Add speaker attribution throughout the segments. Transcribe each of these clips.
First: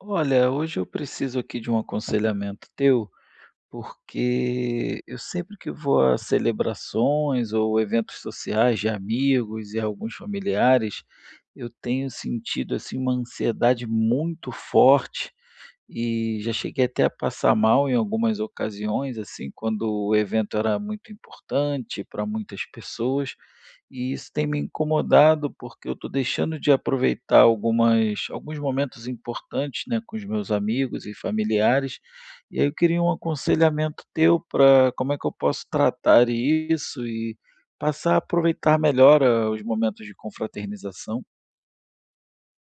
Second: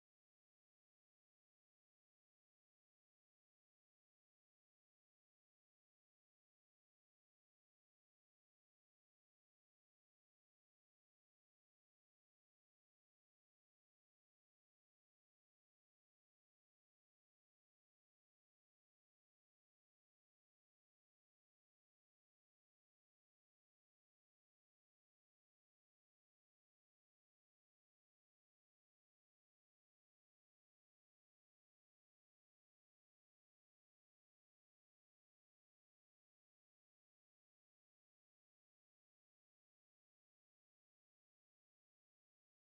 Speaker 1: Olha, hoje eu preciso aqui de um aconselhamento teu, porque eu sempre que vou a celebrações ou eventos sociais de amigos e alguns familiares, eu tenho sentido, assim, uma ansiedade muito forte e já cheguei até a passar mal em algumas ocasiões, assim, quando o evento era muito importante para muitas pessoas. E isso tem me incomodado, porque eu estou deixando de aproveitar algumas alguns momentos importantes, né, com os meus amigos e familiares, e aí eu queria um aconselhamento teu para como é que eu posso tratar isso e passar a aproveitar melhor, os momentos de confraternização.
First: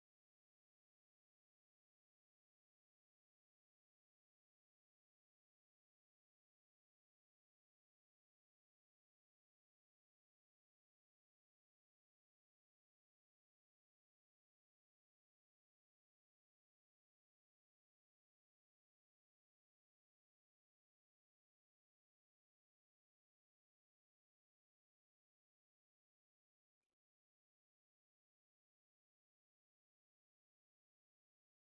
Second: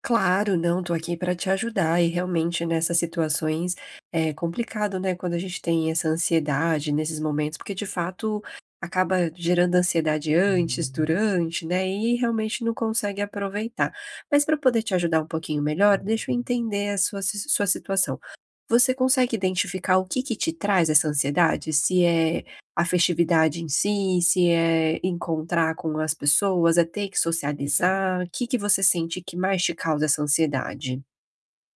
Speaker 2: Claro, não, tô aqui para te ajudar e realmente nessas situações é complicado, né, quando a gente tem essa ansiedade nesses momentos, porque de fato acaba gerando ansiedade antes, durante, né, e realmente não consegue aproveitar. Mas para poder te ajudar um pouquinho melhor, deixa eu entender a sua situação. Você consegue identificar o que que te traz essa ansiedade? Se é a festividade em si, se é encontrar com as pessoas, é ter que socializar, o que que você sente que mais te causa essa ansiedade?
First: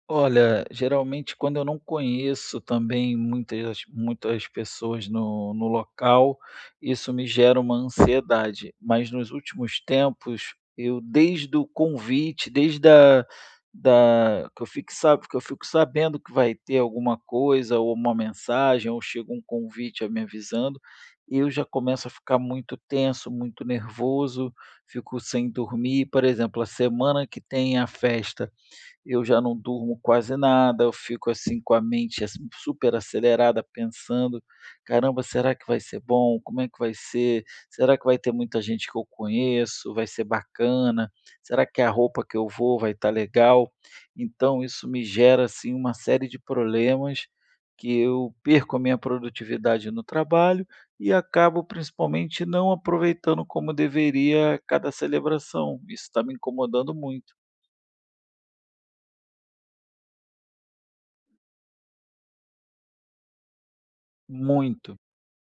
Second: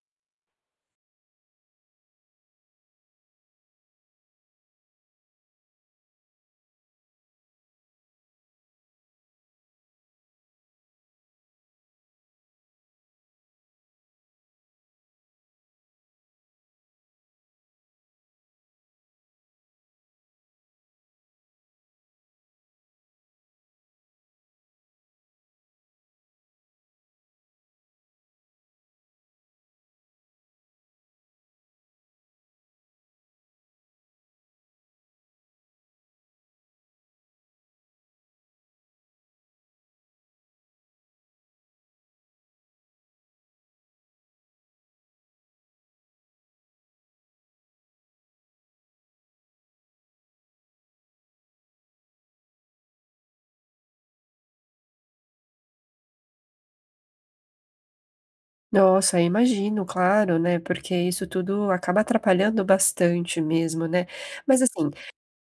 Speaker 1: Olha, geralmente quando eu não conheço também muitas pessoas no local, isso me gera uma ansiedade, mas nos últimos tempos, eu desde o convite, desde a da que eu fico sabe que eu fico sabendo que vai ter alguma coisa, ou uma mensagem, ou chega um convite a me avisando, eu já começo a ficar muito tenso, muito nervoso, fico sem dormir. Por exemplo, a semana que tem a festa eu já não durmo quase nada, eu fico, assim, com a mente, assim, super acelerada, pensando: "Caramba, será que vai ser bom? Como é que vai ser? Será que vai ter muita gente que eu conheço? Vai ser bacana? Será que a roupa que eu vou vai estar legal?". Então isso me gera, assim, uma série de problemas, que eu perco a minha produtividade no trabalho e acabo, principalmente, não aproveitando como deveria cada celebração. Isso está me incomodando muito,
Speaker 2: Nossa, imagino, claro, né, porque isso tudo acaba atrapalhando bastante mesmo, né. Mas assim,
Speaker 1: muito.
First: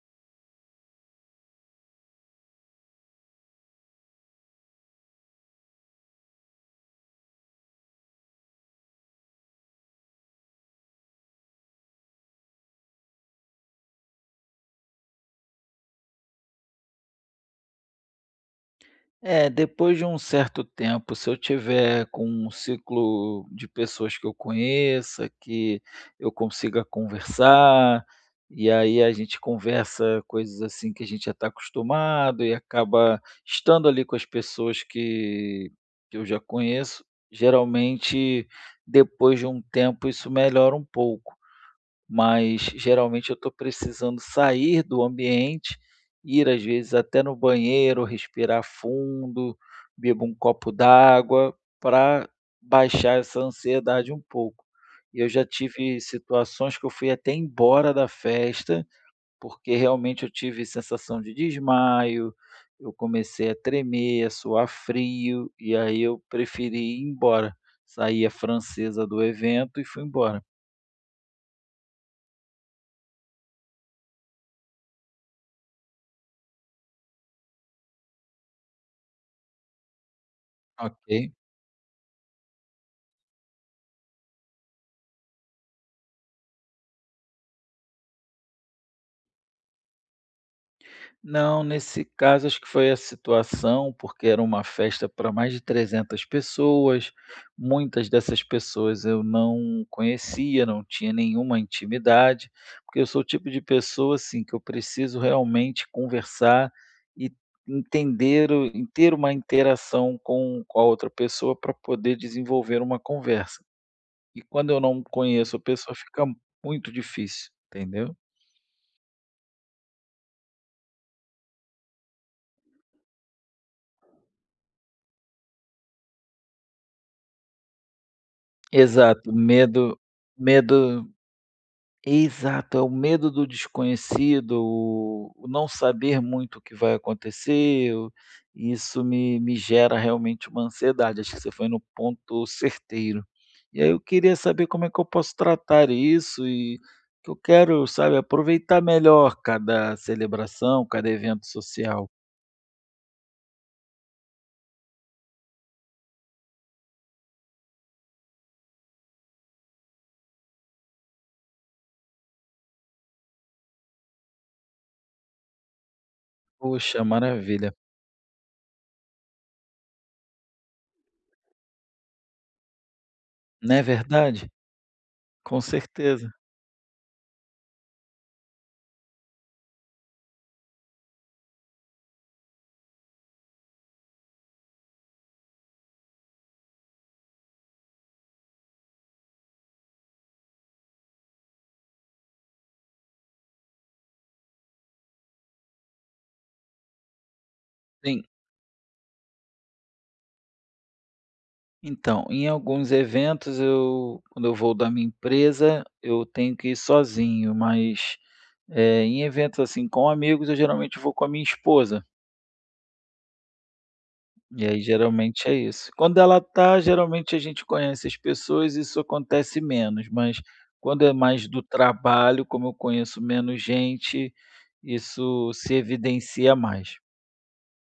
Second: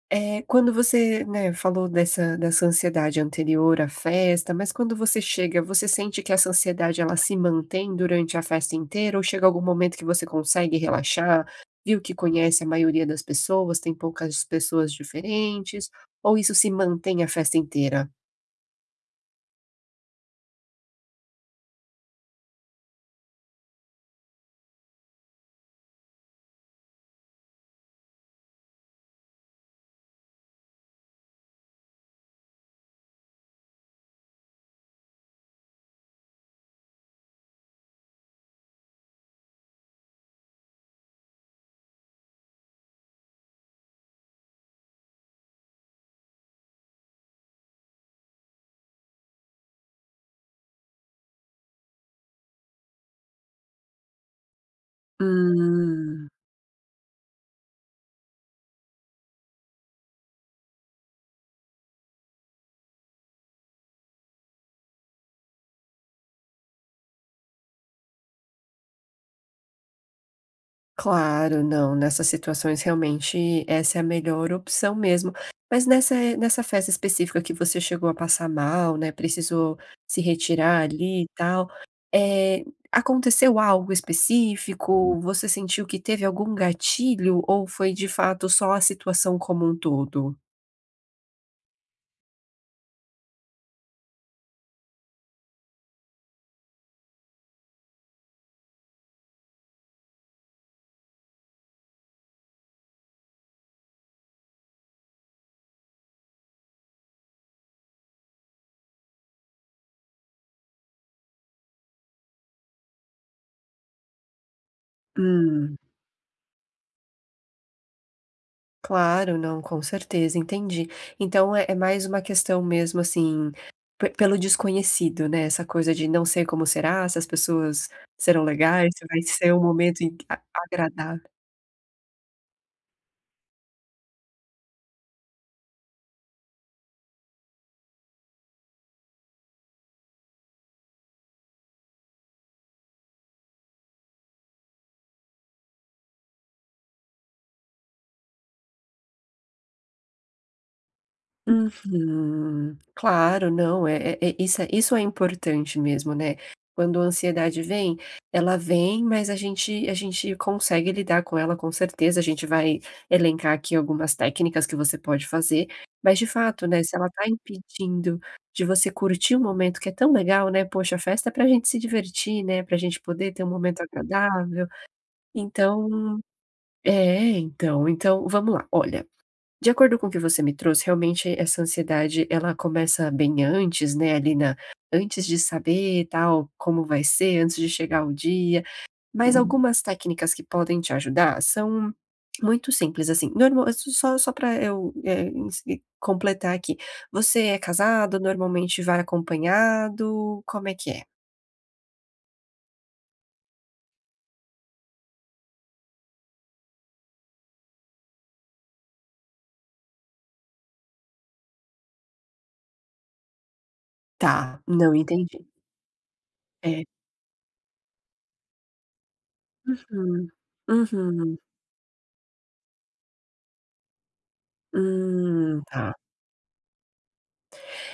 Speaker 2: Quando você, né, falou dessa ansiedade anterior à festa, mas quando você chega, você sente que essa ansiedade ela se mantém durante a festa inteira ou chega algum momento que você consegue relaxar, viu que conhece a maioria das pessoas, tem poucas pessoas diferentes, ou isso se mantém a festa inteira?
Speaker 1: É, depois de um certo tempo, se eu tiver com um ciclo de pessoas que eu conheça, que eu consiga conversar, e aí a gente conversa coisas assim que a gente já está acostumado, e acaba estando ali com as pessoas que eu já conheço, geralmente depois de um tempo isso melhora um pouco, mas geralmente eu estou precisando sair do ambiente, ir às vezes até no banheiro, respirar fundo, bebo um copo d'água para baixar essa ansiedade um pouco. E eu já tive
Speaker 2: Hum.
Speaker 1: situações que eu fui até embora da festa, porque realmente eu tive sensação de desmaio, eu comecei a tremer, a suar frio, e aí eu preferi ir embora. Saí a francesa do evento e fui embora.
Speaker 2: Claro, não, nessas situações realmente essa é a melhor opção mesmo. Mas nessa festa específica que você chegou a passar mal, né, precisou se retirar ali e
Speaker 1: Ok.
Speaker 2: tal, é, aconteceu algo específico? Você sentiu que teve algum gatilho ou foi de fato só a situação como um todo?
Speaker 1: Não, nesse caso acho que foi a situação, porque era uma festa para mais de 300 pessoas, muitas dessas pessoas eu não conhecia, não tinha nenhuma intimidade, porque eu sou o tipo de pessoa, assim, que eu preciso realmente conversar e entender o e ter uma interação com a outra pessoa para poder desenvolver uma conversa. E quando eu não conheço a
Speaker 2: Hum.
Speaker 1: pessoa fica muito difícil, entendeu?
Speaker 2: Claro, não, com certeza, entendi. Então é mais uma questão mesmo, assim, pe pelo desconhecido, né, essa coisa de não sei como será, se as pessoas serão legais, se vai
Speaker 1: Exato,
Speaker 2: ser um
Speaker 1: medo
Speaker 2: momento in a
Speaker 1: medo
Speaker 2: agradável.
Speaker 1: Exato, é o medo do desconhecido, o não saber muito o que vai acontecer, o isso me gera realmente uma ansiedade, acho que você foi no ponto certeiro. E aí eu queria saber como é que eu posso tratar isso, e que eu quero, sabe, aproveitar melhor cada celebração, cada evento social.
Speaker 2: Uhum. Claro, não, isso é importante mesmo, né. Quando a ansiedade vem, ela vem, mas a gente consegue lidar com ela, com certeza, a gente vai elencar aqui algumas técnicas que você pode fazer, mas de fato, né, se
Speaker 1: Poxa,
Speaker 2: ela tá
Speaker 1: maravilha.
Speaker 2: impedindo de você curtir um momento que é tão legal, né, poxa, a festa é pra gente se divertir, né, pra gente poder ter um
Speaker 1: Não
Speaker 2: momento
Speaker 1: é verdade?
Speaker 2: agradável,
Speaker 1: Com
Speaker 2: então
Speaker 1: certeza.
Speaker 2: então vamos lá, olha, de acordo com o que você me trouxe, realmente essa ansiedade, ela começa bem antes, né, ali na antes de saber, tal, como vai ser, antes de chegar o dia, mas Uhum. algumas técnicas que podem te ajudar são muito simples, assim, normal, só para eu, eh, ens completar aqui, você é casado,
Speaker 1: Sim.
Speaker 2: normalmente vai acompanhado, como é que é?
Speaker 1: Então, em alguns eventos, eu quando eu vou da minha empresa, eu tenho que ir sozinho, mas, em eventos, assim, com amigos, eu geralmente vou com a minha esposa,
Speaker 2: Tá,
Speaker 1: e aí
Speaker 2: não entendi.
Speaker 1: geralmente é isso. Quando ela tá,
Speaker 2: É.
Speaker 1: geralmente a gente conhece as pessoas, isso acontece menos,
Speaker 2: Uhum.
Speaker 1: mas quando é
Speaker 2: Uhum.
Speaker 1: mais do trabalho, como eu conheço menos gente, isso se
Speaker 2: Tá.
Speaker 1: evidencia mais.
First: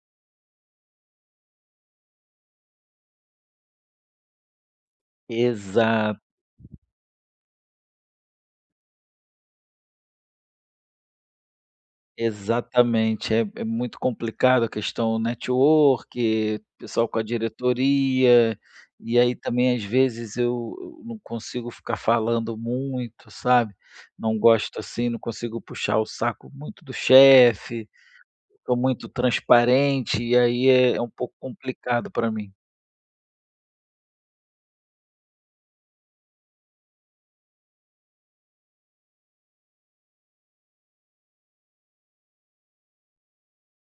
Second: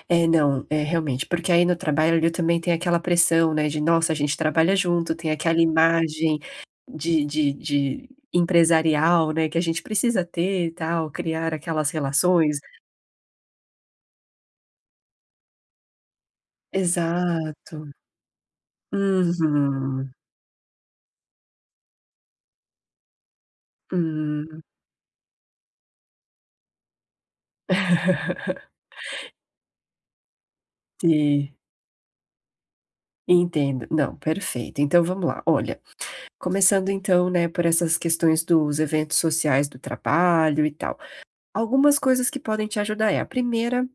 Speaker 2: É, não, é realmente, porque aí no trabalho ali também tem aquela pressão, né, de nossa, a gente trabalha junto, tem aquela
Speaker 1: Exato.
Speaker 2: imagem de empresarial, né, que a gente precisa ter e tal, criar aquelas relações.
Speaker 1: Exatamente, é muito complicado a questão network, pessoal com a
Speaker 2: Exato.
Speaker 1: diretoria, e aí também às
Speaker 2: Uhum.
Speaker 1: vezes eu não consigo ficar falando muito, sabe. Não
Speaker 2: Hum,
Speaker 1: gosto assim, não consigo puxar o saco muito do chefe, sou muito transparente, e aí é um pouco
Speaker 2: e
Speaker 1: complicado para mim.
Speaker 2: entendo. Não, perfeito. Então vamos lá, olha, começando então, né, por essas questões dos eventos sociais do trabalho e tal, algumas coisas que podem te ajudar é, a primeira.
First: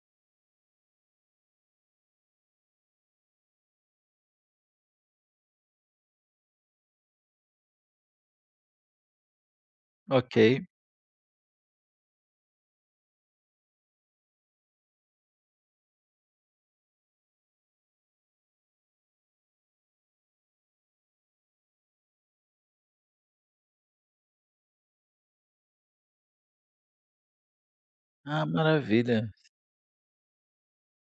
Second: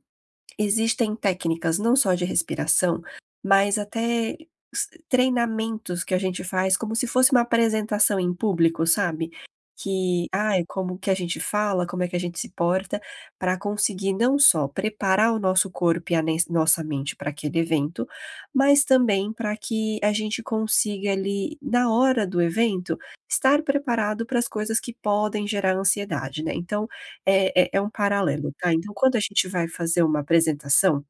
Speaker 2: Existem técnicas não só de respiração, mas até s treinamentos que a gente faz como se fosse uma apresentação em público, sabe? Que,
Speaker 1: Ok.
Speaker 2: ai, como que a gente fala, como é que a gente se porta, para conseguir não só preparar o nosso corpo e a nes nossa mente para aquele evento, mas também para que a gente consiga ali, na hora do evento, estar preparado para as coisas que podem gerar ansiedade, né. Então é um
Speaker 1: Ah,
Speaker 2: paralelo, tá. Então, quando a
Speaker 1: maravilha.
Speaker 2: gente vai fazer uma apresentação,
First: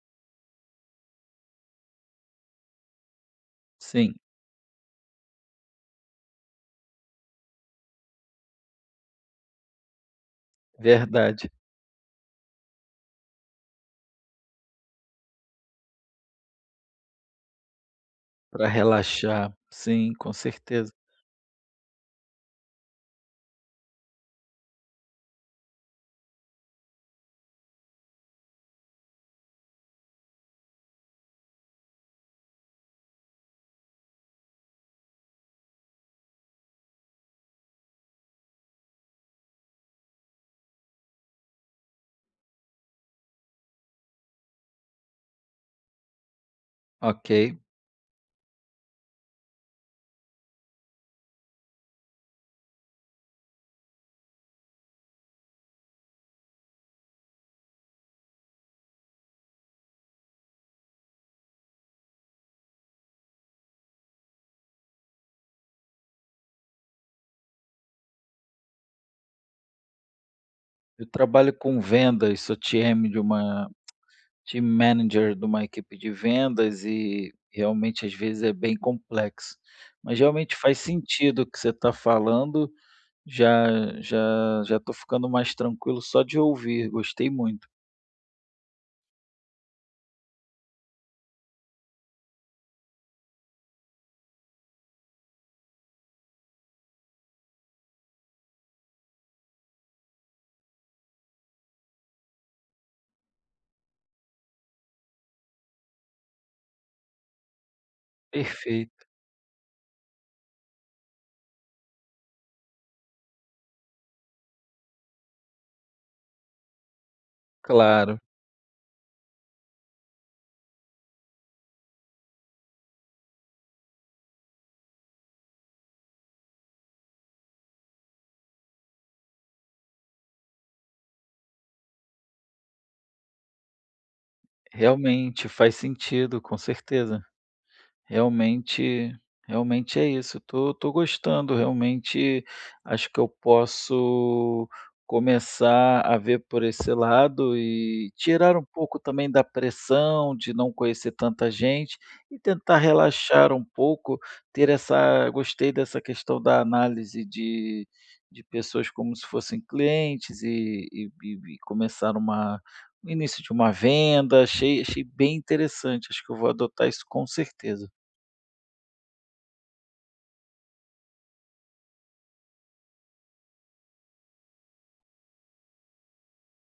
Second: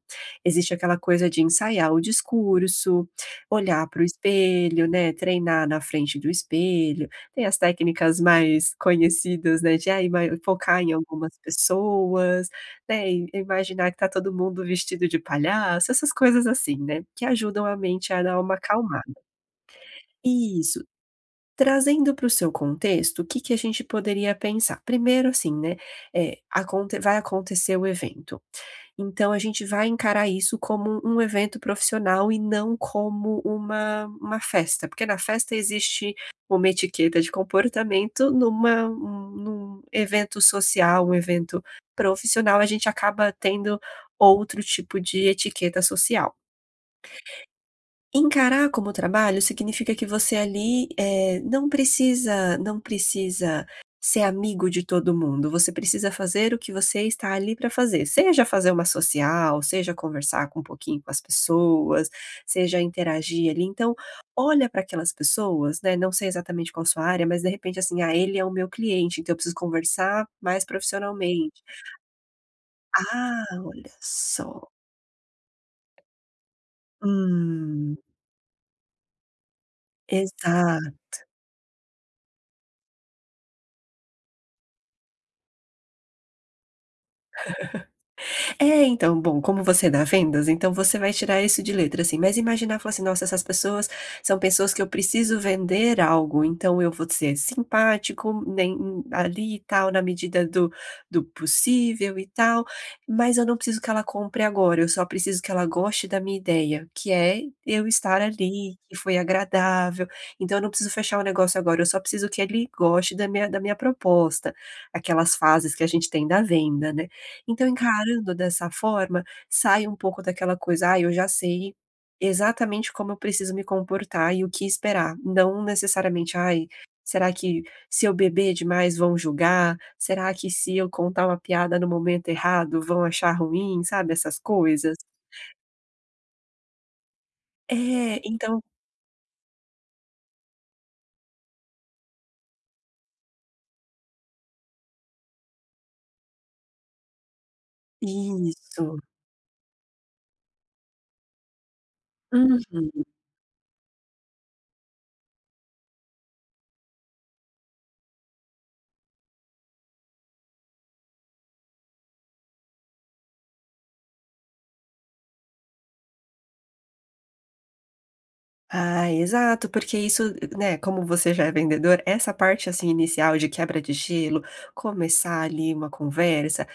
Speaker 2: existe aquela coisa de ensaiar o discurso, olhar para o
Speaker 1: Sim,
Speaker 2: espelho, né, treinar na frente do espelho, tem as técnicas mais conhecidas, né, de, ai, ma focar em algumas
Speaker 1: verdade.
Speaker 2: pessoas, né, e imaginar que tá todo mundo vestido de palhaço, essas coisas assim, né, que ajudam a mente a dar uma
Speaker 1: Para
Speaker 2: acalmada.
Speaker 1: relaxar. Sim, com
Speaker 2: Isso.
Speaker 1: certeza.
Speaker 2: Trazendo para o seu contexto, o que que a gente poderia pensar? Primeiro assim, né, eh, aconte vai acontecer o evento, então a gente vai encarar isso como um evento profissional e não como uma festa, porque na festa existe uma etiqueta de comportamento, num evento social, um evento profissional, a gente acaba tendo outro tipo de etiqueta social.
Speaker 1: Ok.
Speaker 2: Encarar como trabalho significa que você ali, não precisa ser amigo de todo mundo, você precisa fazer o que você está ali para fazer, seja fazer uma social, seja conversar com um pouquinho com as pessoas, seja interagir ali, então, olha para aquelas pessoas, né, não sei exatamente qual sua área, mas de repente assim: "Ah, ele é o meu cliente, então eu preciso conversar mais
Speaker 1: Eu trabalho
Speaker 2: profissionalmente".
Speaker 1: com vendas, sou TM de
Speaker 2: Ah,
Speaker 1: uma
Speaker 2: olha
Speaker 1: Team
Speaker 2: só.
Speaker 1: manager de uma equipe de vendas, e
Speaker 2: Hum,
Speaker 1: realmente às vezes é bem complexo. Mas realmente faz
Speaker 2: exato.
Speaker 1: sentido o que você está falando, já estou ficando mais tranquilo só de ouvir, gostei muito.
Speaker 2: É, então, bom, como você dá vendas, então você vai tirar isso de letra, assim, mas imaginar, falar assim: "Nossa, essas pessoas são pessoas que eu preciso vender algo, então eu vou ser simpático, nem ali e tal, na medida do possível e tal, mas eu não preciso que ela compre agora, eu só preciso que ela goste da minha ideia, que é eu estar ali, que
Speaker 1: Perfeito,
Speaker 2: foi agradável, então eu não preciso fechar o negócio agora, eu só preciso que ele goste da minha proposta", aquelas fases que a gente tem da venda, né. Então,
Speaker 1: claro,
Speaker 2: encarando dessa forma, sai um pouco daquela coisa: "Ah, eu já sei exatamente como eu preciso me comportar e o que esperar". Não necessariamente: "Ai, será que se eu beber demais vão julgar? Será que se eu contar uma piada no momento errado vão achar ruim?", sabe, essas coisas.
Speaker 1: realmente faz sentido, com certeza.
Speaker 2: É, então
Speaker 1: Realmente, realmente é isso, tô gostando, realmente acho que eu posso começar a ver por esse lado e tirar um
Speaker 2: isso.
Speaker 1: pouco também da pressão de não conhecer tanta gente, e tentar
Speaker 2: Uhum.
Speaker 1: relaxar um pouco, ter essa, gostei dessa questão da análise de pessoas como se fossem clientes, e começar uma o início de uma venda, achei bem interessante, acho que eu vou adotar isso com certeza.
Speaker 2: Ah, exato, porque isso, né, como você já é vendedor, essa parte assim inicial de quebra de gelo, começar ali uma conversa,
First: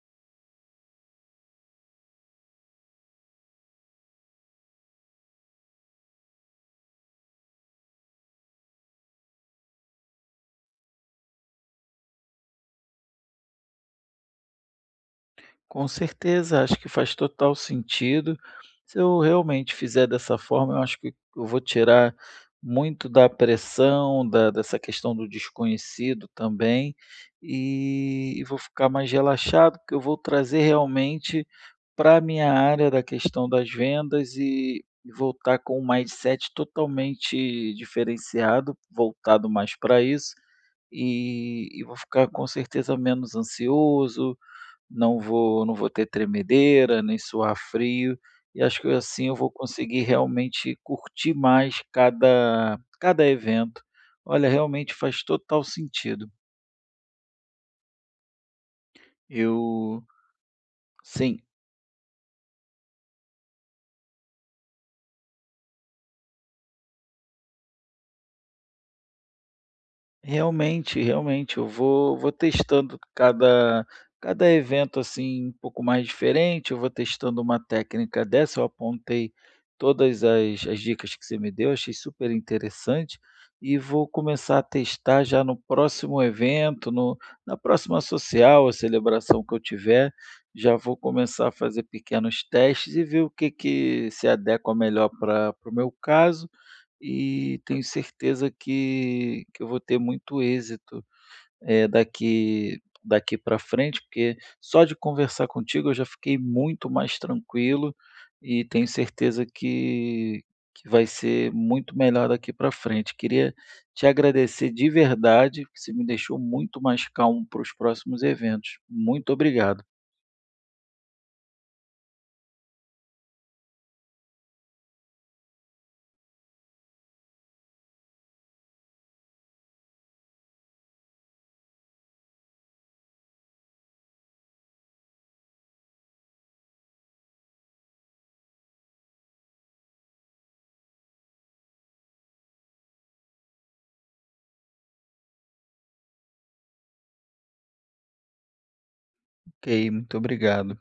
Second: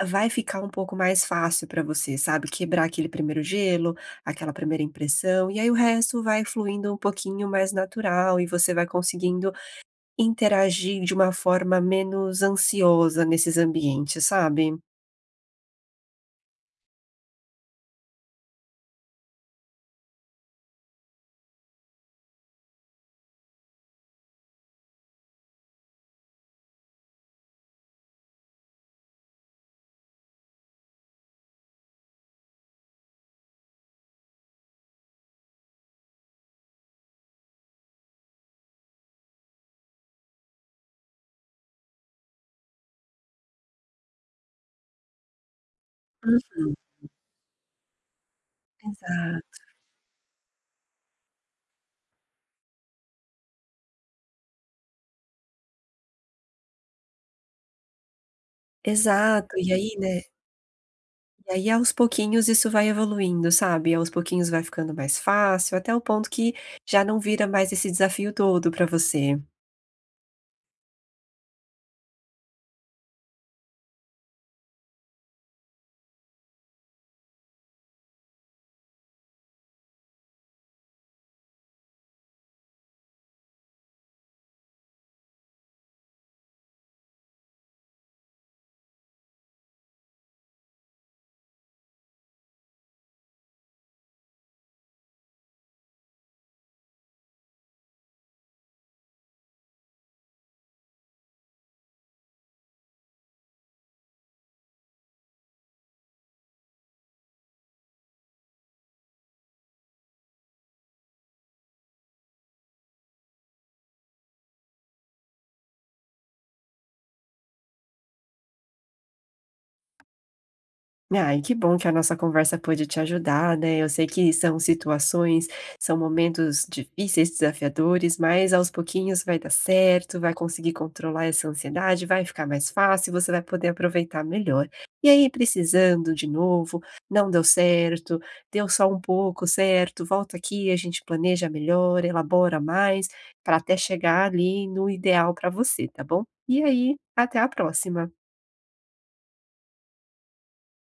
Speaker 2: vai ficar um pouco mais fácil para você, sabe? Quebrar aquele primeiro gelo, aquela primeira impressão, e aí o resto vai fluindo um pouquinho mais natural e você vai conseguindo interagir de uma forma menos ansiosa nesses ambientes, sabe?
Speaker 1: Com certeza, acho que faz total sentido. Se eu realmente fizer dessa forma, eu acho que eu vou tirar muito da pressão, da dessa questão do desconhecido também, e vou ficar mais relaxado, porque eu vou trazer realmente para a minha área da questão das vendas, e voltar com um mindset totalmente diferenciado, voltado mais para isso, e vou ficar com certeza menos ansioso, não vou ter
Speaker 2: Uhum.
Speaker 1: tremedeira, nem suar frio, e acho que assim eu vou
Speaker 2: Exato.
Speaker 1: conseguir realmente curtir mais cada evento. Olha, realmente faz total sentido.
Speaker 2: Exato. E aí,
Speaker 1: Eu,
Speaker 2: né?
Speaker 1: sim.
Speaker 2: E aí aos pouquinhos isso vai evoluindo, sabe, aos pouquinhos vai ficando mais fácil, até o ponto que já não vira mais esse desafio todo para você.
Speaker 1: Realmente, realmente, eu vou testando cada evento, assim, um pouco mais diferente, eu vou testando uma técnica dessa, eu apontei todas as dicas que você me deu, achei super interessante, e vou começar a testar já no próximo evento, no na próxima social, a celebração que eu tiver, já vou começar a fazer pequenos testes e ver o que que se adequa melhor para o meu caso, e tenho certeza que eu vou ter muito êxito, daqui para frente, porque só de conversar contigo eu já fiquei muito mais tranquilo e tenho certeza que vai ser muito melhor daqui para frente. Queria te agradecer de verdade, que você me deixou muito mais calmo para os próximos eventos. Muito obrigado.
Speaker 2: Ai, que bom que a nossa conversa pôde te ajudar, né. Eu sei que são situações, são momentos difíceis, desafiadores, mas aos pouquinhos vai dar certo, vai conseguir controlar essa ansiedade, vai ficar mais fácil, você vai poder aproveitar melhor. E aí, precisando de novo, não deu certo, deu só um pouco certo, volta aqui, a gente planeja melhor, elabora mais, para até chegar ali no ideal para você, tá bom? E aí, até a próxima.
Speaker 1: Ok, muito obrigado.